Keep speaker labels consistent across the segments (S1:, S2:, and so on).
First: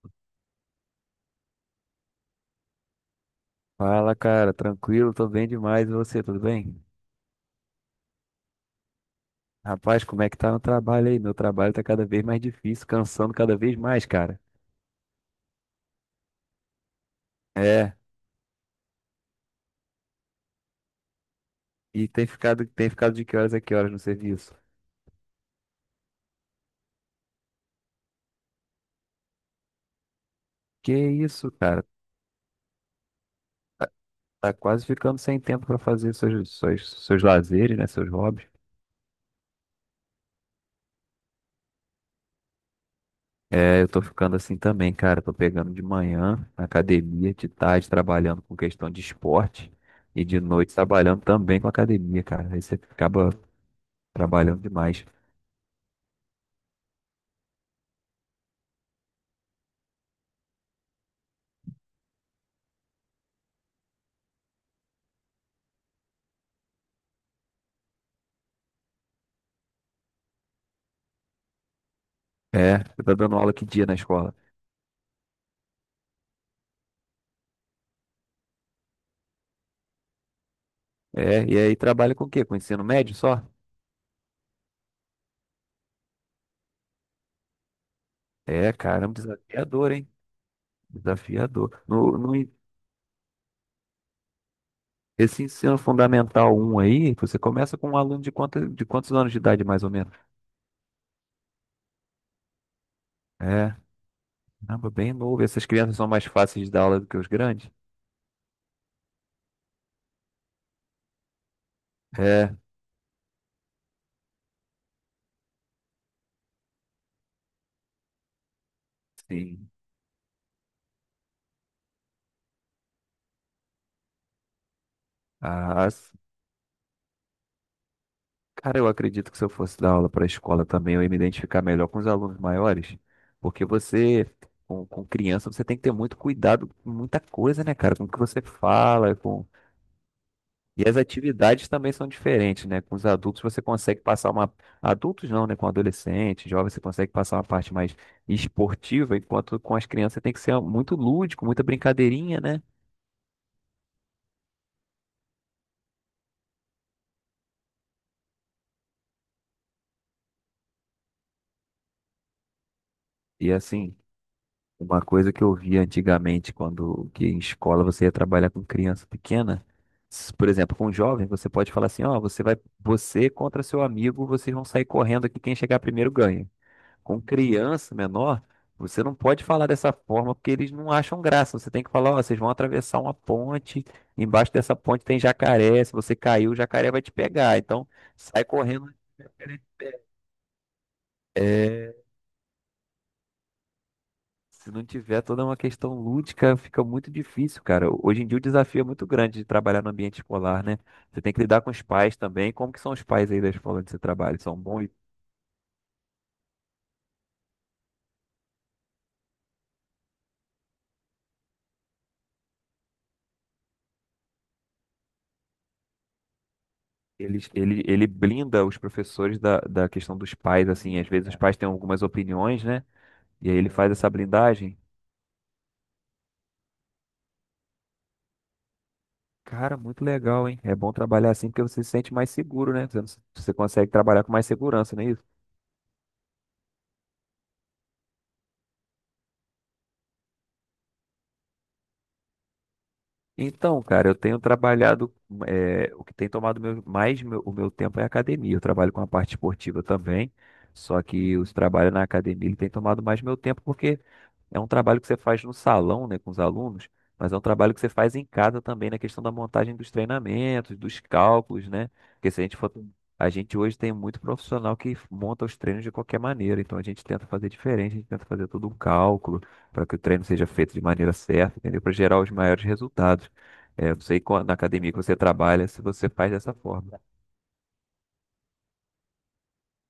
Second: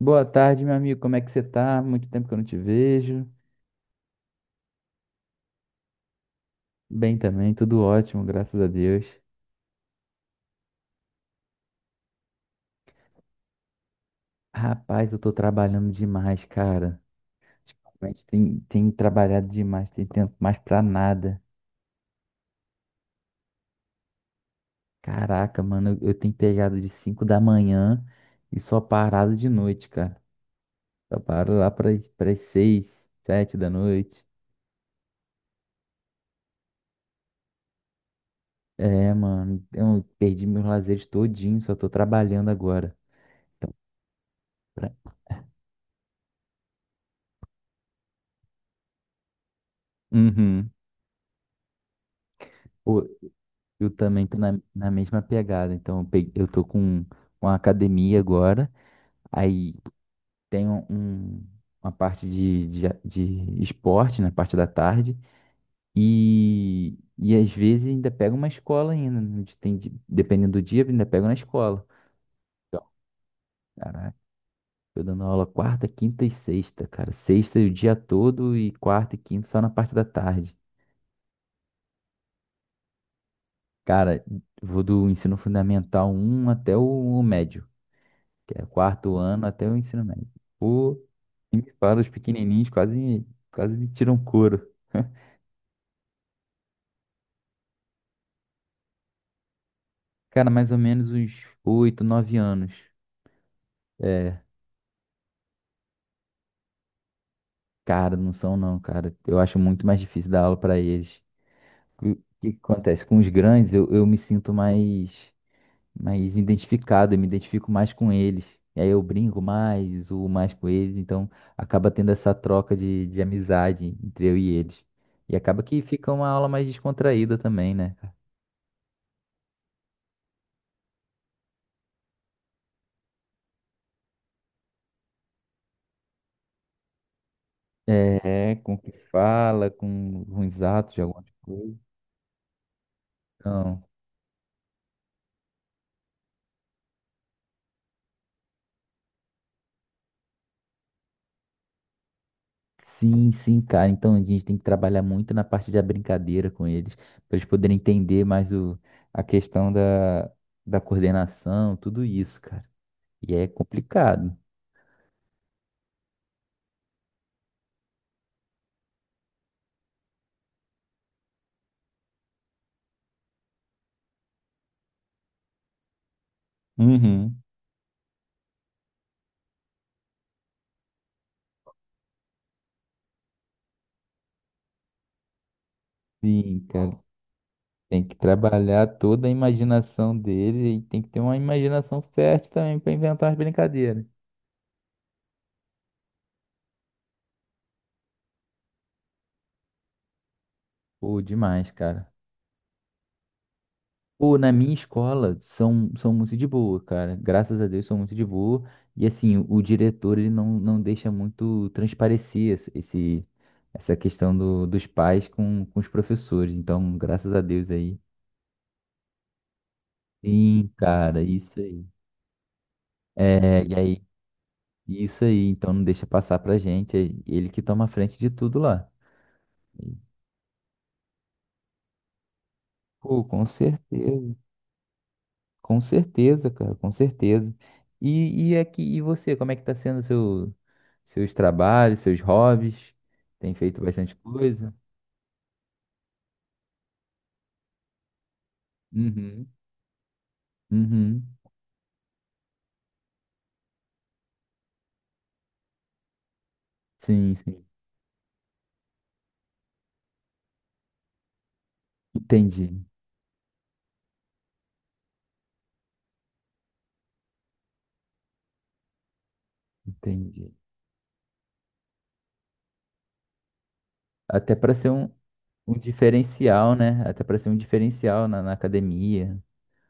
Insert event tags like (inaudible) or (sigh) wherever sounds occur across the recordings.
S1: Boa tarde, meu amigo. Como é que você tá? Muito tempo que eu não te vejo.
S2: Fala, cara, tranquilo, tô bem demais. E você, tudo bem?
S1: Bem também, tudo ótimo, graças a Deus.
S2: Rapaz, como é que tá no trabalho aí? Meu trabalho tá cada vez mais difícil, cansando cada vez mais, cara.
S1: Rapaz, eu tô trabalhando demais, cara.
S2: É,
S1: Ultimamente tem trabalhado demais, tem tempo mais pra nada.
S2: e tem ficado de que horas a que horas no serviço?
S1: Caraca, mano, eu tenho pegado de 5 da manhã e só parado de noite, cara.
S2: Que
S1: Só
S2: isso,
S1: paro lá
S2: cara?
S1: pras seis, sete da noite.
S2: Tá quase ficando sem tempo pra fazer seus, seus lazeres, né? Seus hobbies.
S1: É, mano, eu perdi meus lazeres todinho, só tô trabalhando agora. Então,
S2: É, eu tô ficando assim também,
S1: pra-
S2: cara. Tô pegando de manhã na academia, de tarde trabalhando com questão de esporte e de
S1: uhum.
S2: noite trabalhando também com academia, cara. Aí você acaba
S1: Eu também tô na,
S2: trabalhando
S1: na
S2: demais.
S1: mesma pegada. Então, eu tô com uma academia agora. Aí tem uma parte de esporte na parte da tarde. E às vezes ainda pego uma escola ainda. Né? Tem, dependendo do dia, ainda pego na escola.
S2: É,
S1: Então,
S2: você tá dando aula que dia na
S1: caraca,
S2: escola?
S1: tô dando aula quarta, quinta e sexta, cara. Sexta o dia todo e quarta e quinta só na parte da tarde.
S2: É, e aí trabalha com o quê? Com ensino médio só?
S1: Cara, vou do ensino fundamental um até o médio. Que é
S2: É, caramba,
S1: quarto ano até o
S2: desafiador,
S1: ensino
S2: hein?
S1: médio. Pô, nem me
S2: Desafiador.
S1: fala, os
S2: No, no, en-
S1: pequenininhos quase, quase me tiram couro. (laughs)
S2: Esse ensino fundamental um aí, você começa com um aluno de quanto, de quantos anos de idade, mais ou menos?
S1: Cara, mais ou menos uns oito, nove anos.
S2: É,
S1: É,
S2: caramba, bem novo. Essas crianças são mais fáceis de dar aula do que os grandes?
S1: cara, não são não, cara. Eu acho muito mais difícil dar aula pra eles. O que
S2: É,
S1: que acontece? Com os grandes, eu me sinto mais, mais identificado, eu me identifico mais com eles. E aí eu brinco
S2: sim.
S1: mais, zoo mais com eles, então acaba tendo essa troca de amizade entre eu e eles. E acaba que
S2: Ah,
S1: fica uma aula mais descontraída também, né?
S2: cara, eu acredito que se eu fosse dar aula para a escola também, eu ia me identificar melhor com os alunos maiores, porque você, com criança, você tem que ter muito cuidado com muita coisa, né, cara? Com o que você
S1: É, com o que
S2: fala, com...
S1: fala, com ruins
S2: E
S1: atos
S2: as
S1: de alguma
S2: atividades
S1: coisa.
S2: também são diferentes, né? Com os adultos você
S1: Então,
S2: consegue passar uma... Adultos não, né? Com adolescente, jovem, você consegue passar uma parte mais esportiva, enquanto com as crianças você tem que ser muito lúdico, muita brincadeirinha, né?
S1: sim, sim, cara. Então a gente tem que trabalhar muito na parte da brincadeira com eles, para eles poderem entender mais o, a questão da coordenação, tudo isso, cara. E é
S2: E assim,
S1: complicado.
S2: uma coisa que eu via antigamente, quando que em escola você ia trabalhar com criança pequena, por exemplo, com jovem, você pode falar assim, ó, você vai, você contra seu amigo, vocês vão sair correndo aqui, quem chegar primeiro ganha. Com
S1: Uhum.
S2: criança menor, você não pode falar dessa forma porque eles não acham graça. Você tem que falar, ó, vocês vão atravessar uma ponte, embaixo dessa ponte tem jacaré, se você cair, o
S1: Sim,
S2: jacaré
S1: cara.
S2: vai te pegar. Então,
S1: Tem que
S2: sai
S1: trabalhar
S2: correndo.
S1: toda a imaginação dele e tem que ter uma
S2: É,
S1: imaginação fértil também para inventar as brincadeiras.
S2: se não tiver toda uma questão lúdica, fica muito difícil, cara. Hoje em dia o desafio é muito grande de trabalhar no ambiente escolar, né?
S1: Pô,
S2: Você tem que lidar
S1: demais,
S2: com os
S1: cara.
S2: pais também. Como que são os pais aí da escola onde você trabalha?
S1: Pô, na
S2: São
S1: minha
S2: bons?
S1: escola são, são muito de boa, cara. Graças a Deus são muito de boa. E assim, o diretor ele não deixa muito transparecer essa questão do, dos pais com os professores. Então, graças a
S2: Eles,
S1: Deus
S2: ele,
S1: aí.
S2: ele blinda os professores da, da questão dos
S1: Sim,
S2: pais, assim. Às
S1: cara,
S2: vezes os pais
S1: isso
S2: têm
S1: aí.
S2: algumas opiniões, né? E aí
S1: É,
S2: ele
S1: e
S2: faz
S1: aí,
S2: essa blindagem.
S1: isso aí. Então, não deixa passar pra gente. É ele que toma a frente de tudo lá.
S2: Cara, muito legal, hein? É bom trabalhar assim porque você se sente mais seguro, né? Você,
S1: Pô, com
S2: você consegue trabalhar com
S1: certeza.
S2: mais segurança, não é isso?
S1: Com certeza, cara, com certeza. E aqui, e você, como é que tá sendo seu, seus trabalhos, seus hobbies? Tem feito
S2: Então, cara,
S1: bastante
S2: eu tenho
S1: coisa?
S2: trabalhado, o que tem tomado o meu tempo é a academia. Eu trabalho com a parte
S1: Uhum,
S2: esportiva também, só
S1: uhum.
S2: que os trabalhos na academia ele tem tomado mais meu tempo porque é um trabalho que você faz no salão, né, com os alunos, mas
S1: Sim,
S2: é um
S1: sim.
S2: trabalho que você faz em casa também na questão da montagem dos treinamentos, dos cálculos, né? Porque se a gente for,
S1: Entendi,
S2: a gente hoje tem muito profissional que monta os treinos de qualquer maneira, então a gente tenta fazer diferente, a gente tenta fazer todo um cálculo para que o treino seja
S1: entendi.
S2: feito de maneira certa, entendeu? Para gerar os maiores resultados. É, eu sei
S1: Até
S2: na
S1: para ser
S2: academia que
S1: um,
S2: você trabalha,
S1: um
S2: se você faz dessa
S1: diferencial,
S2: forma.
S1: né? Até para ser um diferencial na academia.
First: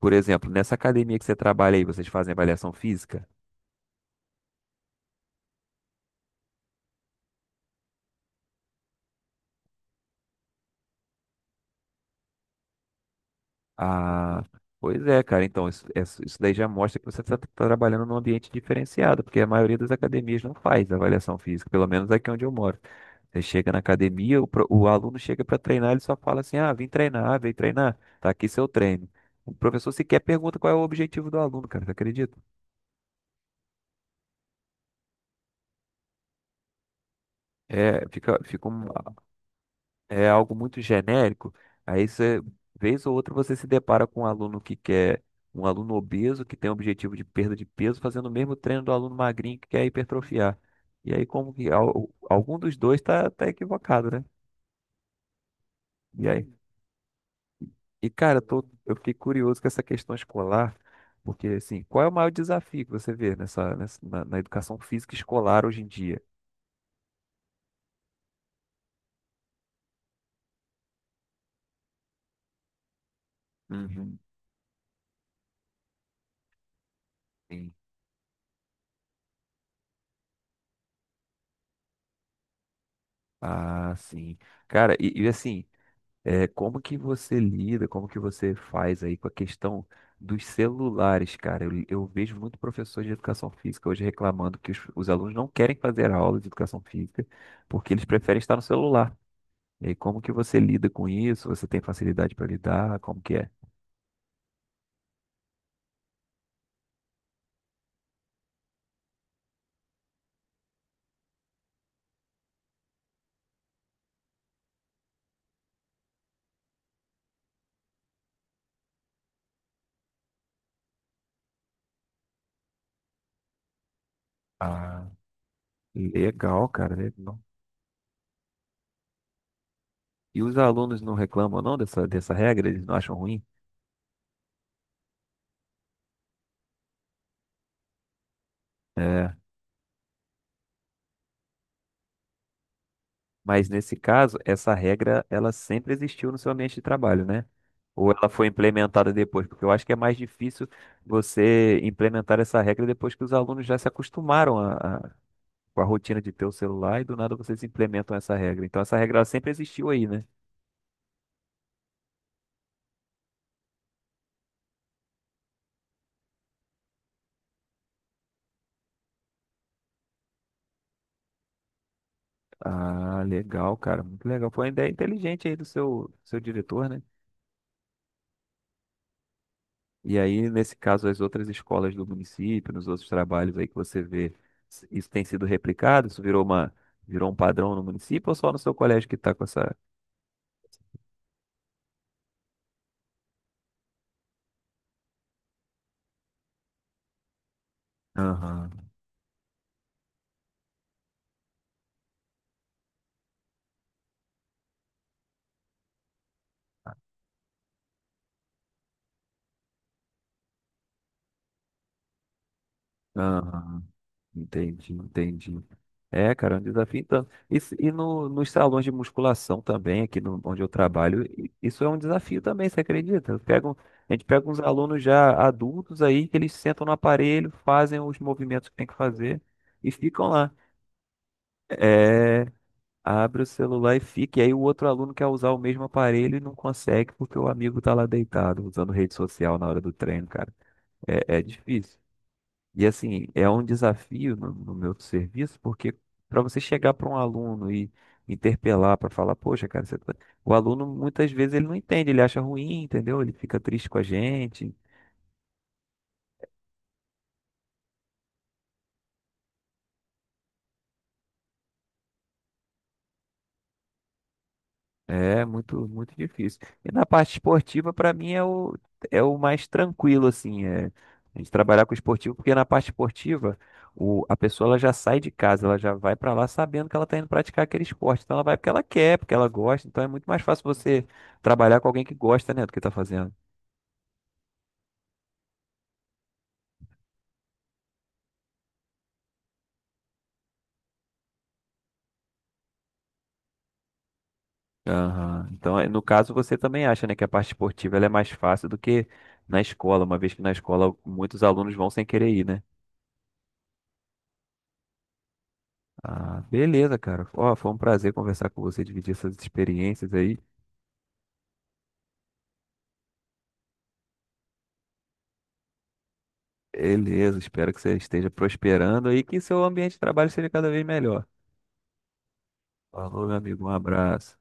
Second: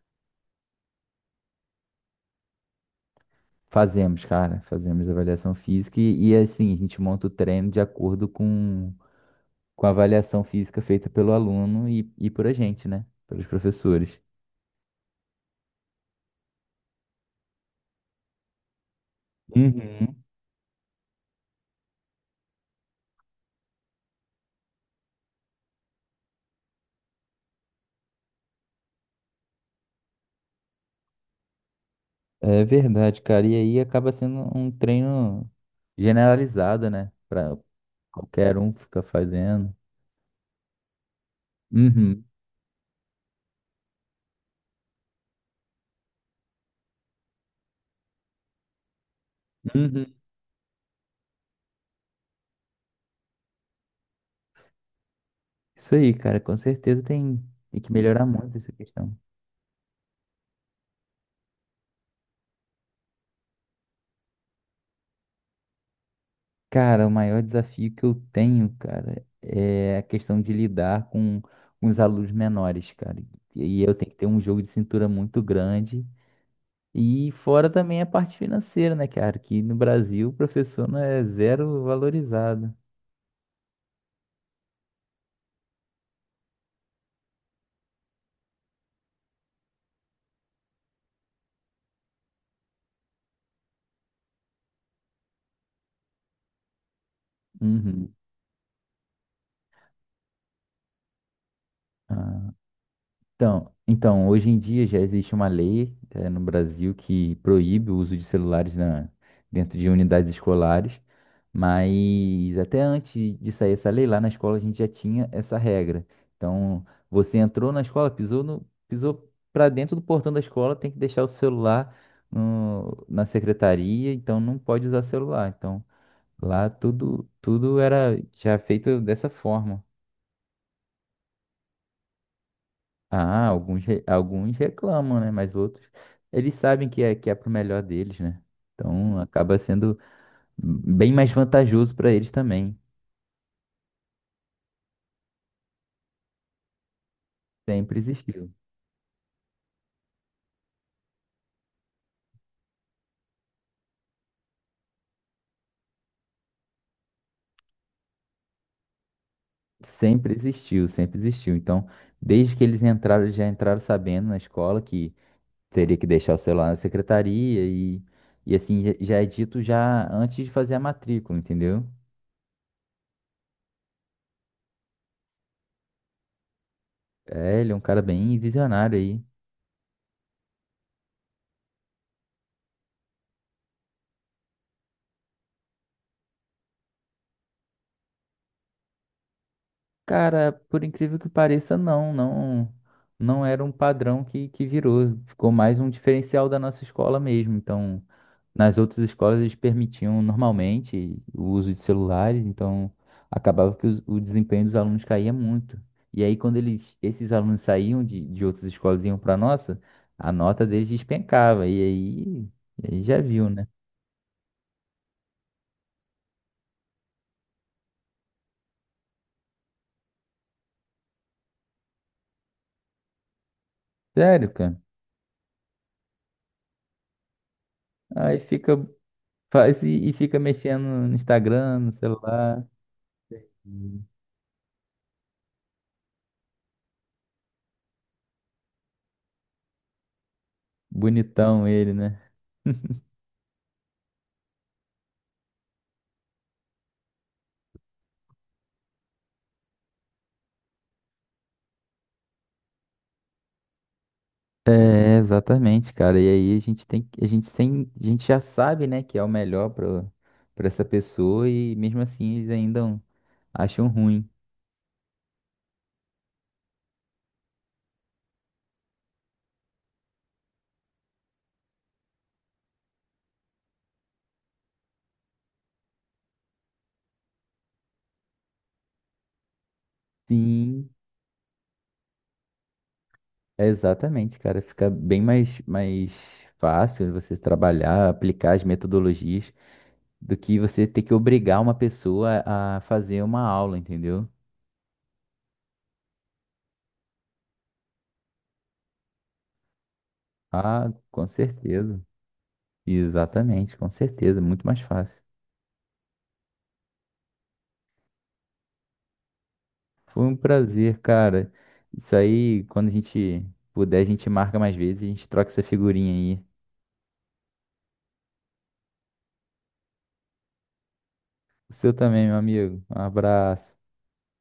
S2: Por exemplo, nessa academia que você trabalha aí, vocês fazem avaliação física?
S1: Fazemos, cara, fazemos avaliação física e, assim, a gente monta o treino de acordo com a avaliação física feita pelo aluno e por a gente, né? Pelos professores.
S2: Ah, pois é, cara. Então, isso, isso daí já mostra que você está trabalhando num ambiente diferenciado, porque a maioria das
S1: Uhum.
S2: academias não faz avaliação física, pelo menos aqui onde eu moro. Você chega na academia, o aluno chega para treinar, ele só fala assim: ah, vim treinar, ah, vem treinar, tá aqui seu treino. O professor sequer pergunta qual é o objetivo do aluno, cara, você acredita?
S1: É verdade, cara. E aí acaba sendo um treino generalizado, né? Pra
S2: É, fica,
S1: qualquer
S2: fica
S1: um
S2: um-
S1: ficar fazendo.
S2: É algo muito genérico, aí
S1: Uhum.
S2: você, vez ou outra, você se depara com um aluno que quer, um aluno obeso que tem o objetivo de perda de peso, fazendo o mesmo treino do aluno magrinho que quer
S1: Uhum.
S2: hipertrofiar. E aí, como que algum dos dois tá, tá equivocado, né?
S1: Isso aí,
S2: E
S1: cara.
S2: aí,
S1: Com certeza tem, tem que
S2: e
S1: melhorar
S2: cara, eu
S1: muito
S2: tô,
S1: essa
S2: eu fiquei
S1: questão.
S2: curioso com essa questão escolar, porque assim, qual é o maior desafio que você vê na educação física escolar hoje em dia?
S1: Cara, o maior desafio que eu tenho, cara, é a questão de lidar com os alunos menores, cara. E eu tenho que
S2: Uhum.
S1: ter um jogo de cintura muito grande. E fora
S2: Sim.
S1: também a parte financeira, né, cara? Que no Brasil o professor não é zero valorizado.
S2: Ah, sim. Cara, e assim, é, como que você lida, como que você faz aí com a questão dos celulares, cara? Eu vejo muito professor de educação física hoje reclamando que os alunos não querem fazer aula de educação física porque eles
S1: Uhum.
S2: preferem estar no celular. E aí, como que você lida com isso? Você tem facilidade para
S1: Ah.
S2: lidar? Como que é?
S1: Então, hoje em dia já existe uma lei, no Brasil que proíbe o uso de celulares dentro de unidades escolares, mas até antes de sair essa lei, lá na escola a gente já tinha essa regra. Então, você entrou na escola, pisou no, pisou para dentro do portão da escola, tem que deixar o celular na secretaria, então não pode usar
S2: Ah,
S1: celular. Então, lá
S2: legal, cara,
S1: tudo,
S2: legal.
S1: tudo era já feito dessa forma.
S2: E os alunos não reclamam não dessa, dessa regra? Eles não acham ruim?
S1: Ah, alguns reclamam, né? Mas outros, eles sabem que é pro melhor deles, né? Então
S2: É.
S1: acaba sendo bem mais vantajoso para eles também.
S2: Mas nesse caso, essa regra, ela sempre existiu no seu ambiente de trabalho, né?
S1: Sempre
S2: Ou ela foi
S1: existiu.
S2: implementada depois? Porque eu acho que é mais difícil você implementar essa regra depois que os alunos já se acostumaram com a rotina de ter o celular e do nada vocês implementam essa regra. Então essa regra ela sempre existiu aí, né?
S1: Sempre existiu, sempre existiu. Então, desde que eles entraram, eles já entraram sabendo na escola que teria que deixar o celular na secretaria e assim, já já é dito já antes de fazer a matrícula, entendeu?
S2: Ah, legal, cara. Muito legal. Foi uma ideia inteligente aí do seu, seu diretor, né?
S1: É, ele é um cara bem visionário aí.
S2: E aí, nesse caso, as outras escolas do município, nos outros trabalhos aí que você vê, isso tem sido replicado? Isso virou uma, virou um padrão no município ou só no seu colégio que está com essa.
S1: Cara, por incrível que pareça, não, não, não era um padrão que virou. Ficou mais um diferencial da nossa escola mesmo. Então,
S2: Aham,
S1: nas outras escolas eles permitiam normalmente o uso de celulares, então acabava que o desempenho dos alunos caía muito. E aí, quando eles, esses alunos saíam de outras escolas e iam para nossa, a nota deles despencava. E aí já viu, né?
S2: aham, entendi, entendi. É, cara, é um desafio tanto. E no, nos salões de musculação também, aqui no, onde eu trabalho, isso é um desafio também, você acredita? A gente pega
S1: Sério,
S2: uns
S1: cara.
S2: alunos já adultos aí, que eles sentam no aparelho, fazem os
S1: Aí
S2: movimentos
S1: fica,
S2: que tem que fazer
S1: faz
S2: e
S1: e
S2: ficam
S1: fica
S2: lá.
S1: mexendo no Instagram, no
S2: É.
S1: celular.
S2: Abre o celular e fica. E aí o outro aluno quer usar o mesmo aparelho e não consegue porque o amigo tá lá deitado usando rede social na hora do treino, cara. É, é
S1: Bonitão ele,
S2: difícil.
S1: né?
S2: E assim, é um desafio no, no meu serviço, porque para você chegar para um aluno e interpelar para falar, poxa, cara, você o aluno muitas vezes ele não entende, ele acha ruim, entendeu? Ele fica triste com a gente.
S1: É, exatamente, cara. E aí a gente a gente tem, a gente já sabe, né, que é o melhor para para essa pessoa e mesmo assim eles ainda acham ruim.
S2: É muito, muito difícil. E na parte esportiva, para mim, é o, é o mais tranquilo, assim, é, a gente trabalhar com esportivo, porque na parte esportiva, a pessoa ela já sai de casa, ela já vai para lá sabendo que ela está indo praticar aquele esporte. Então ela vai porque ela quer, porque ela gosta. Então é muito mais fácil
S1: Sim.
S2: você trabalhar com alguém que gosta, né, do que está fazendo.
S1: Exatamente, cara. Fica bem mais, mais fácil você trabalhar, aplicar as metodologias do que você ter que obrigar uma pessoa a fazer uma aula, entendeu?
S2: Aham. Então, no caso, você também acha, né, que a parte esportiva ela é mais fácil do que na escola, uma vez que na
S1: Ah,
S2: escola
S1: com
S2: muitos alunos vão
S1: certeza.
S2: sem querer ir, né?
S1: Exatamente, com certeza. Muito mais fácil.
S2: Ah, beleza, cara. Ó, foi um prazer conversar com você, dividir essas experiências
S1: Foi um
S2: aí.
S1: prazer, cara. Isso aí, quando a gente puder, a gente marca mais vezes, a gente troca essa figurinha aí.
S2: Beleza, espero que você esteja prosperando aí e que seu ambiente de trabalho seja cada vez melhor.
S1: O seu também, meu amigo. Um
S2: Falou, meu amigo, um
S1: abraço.
S2: abraço.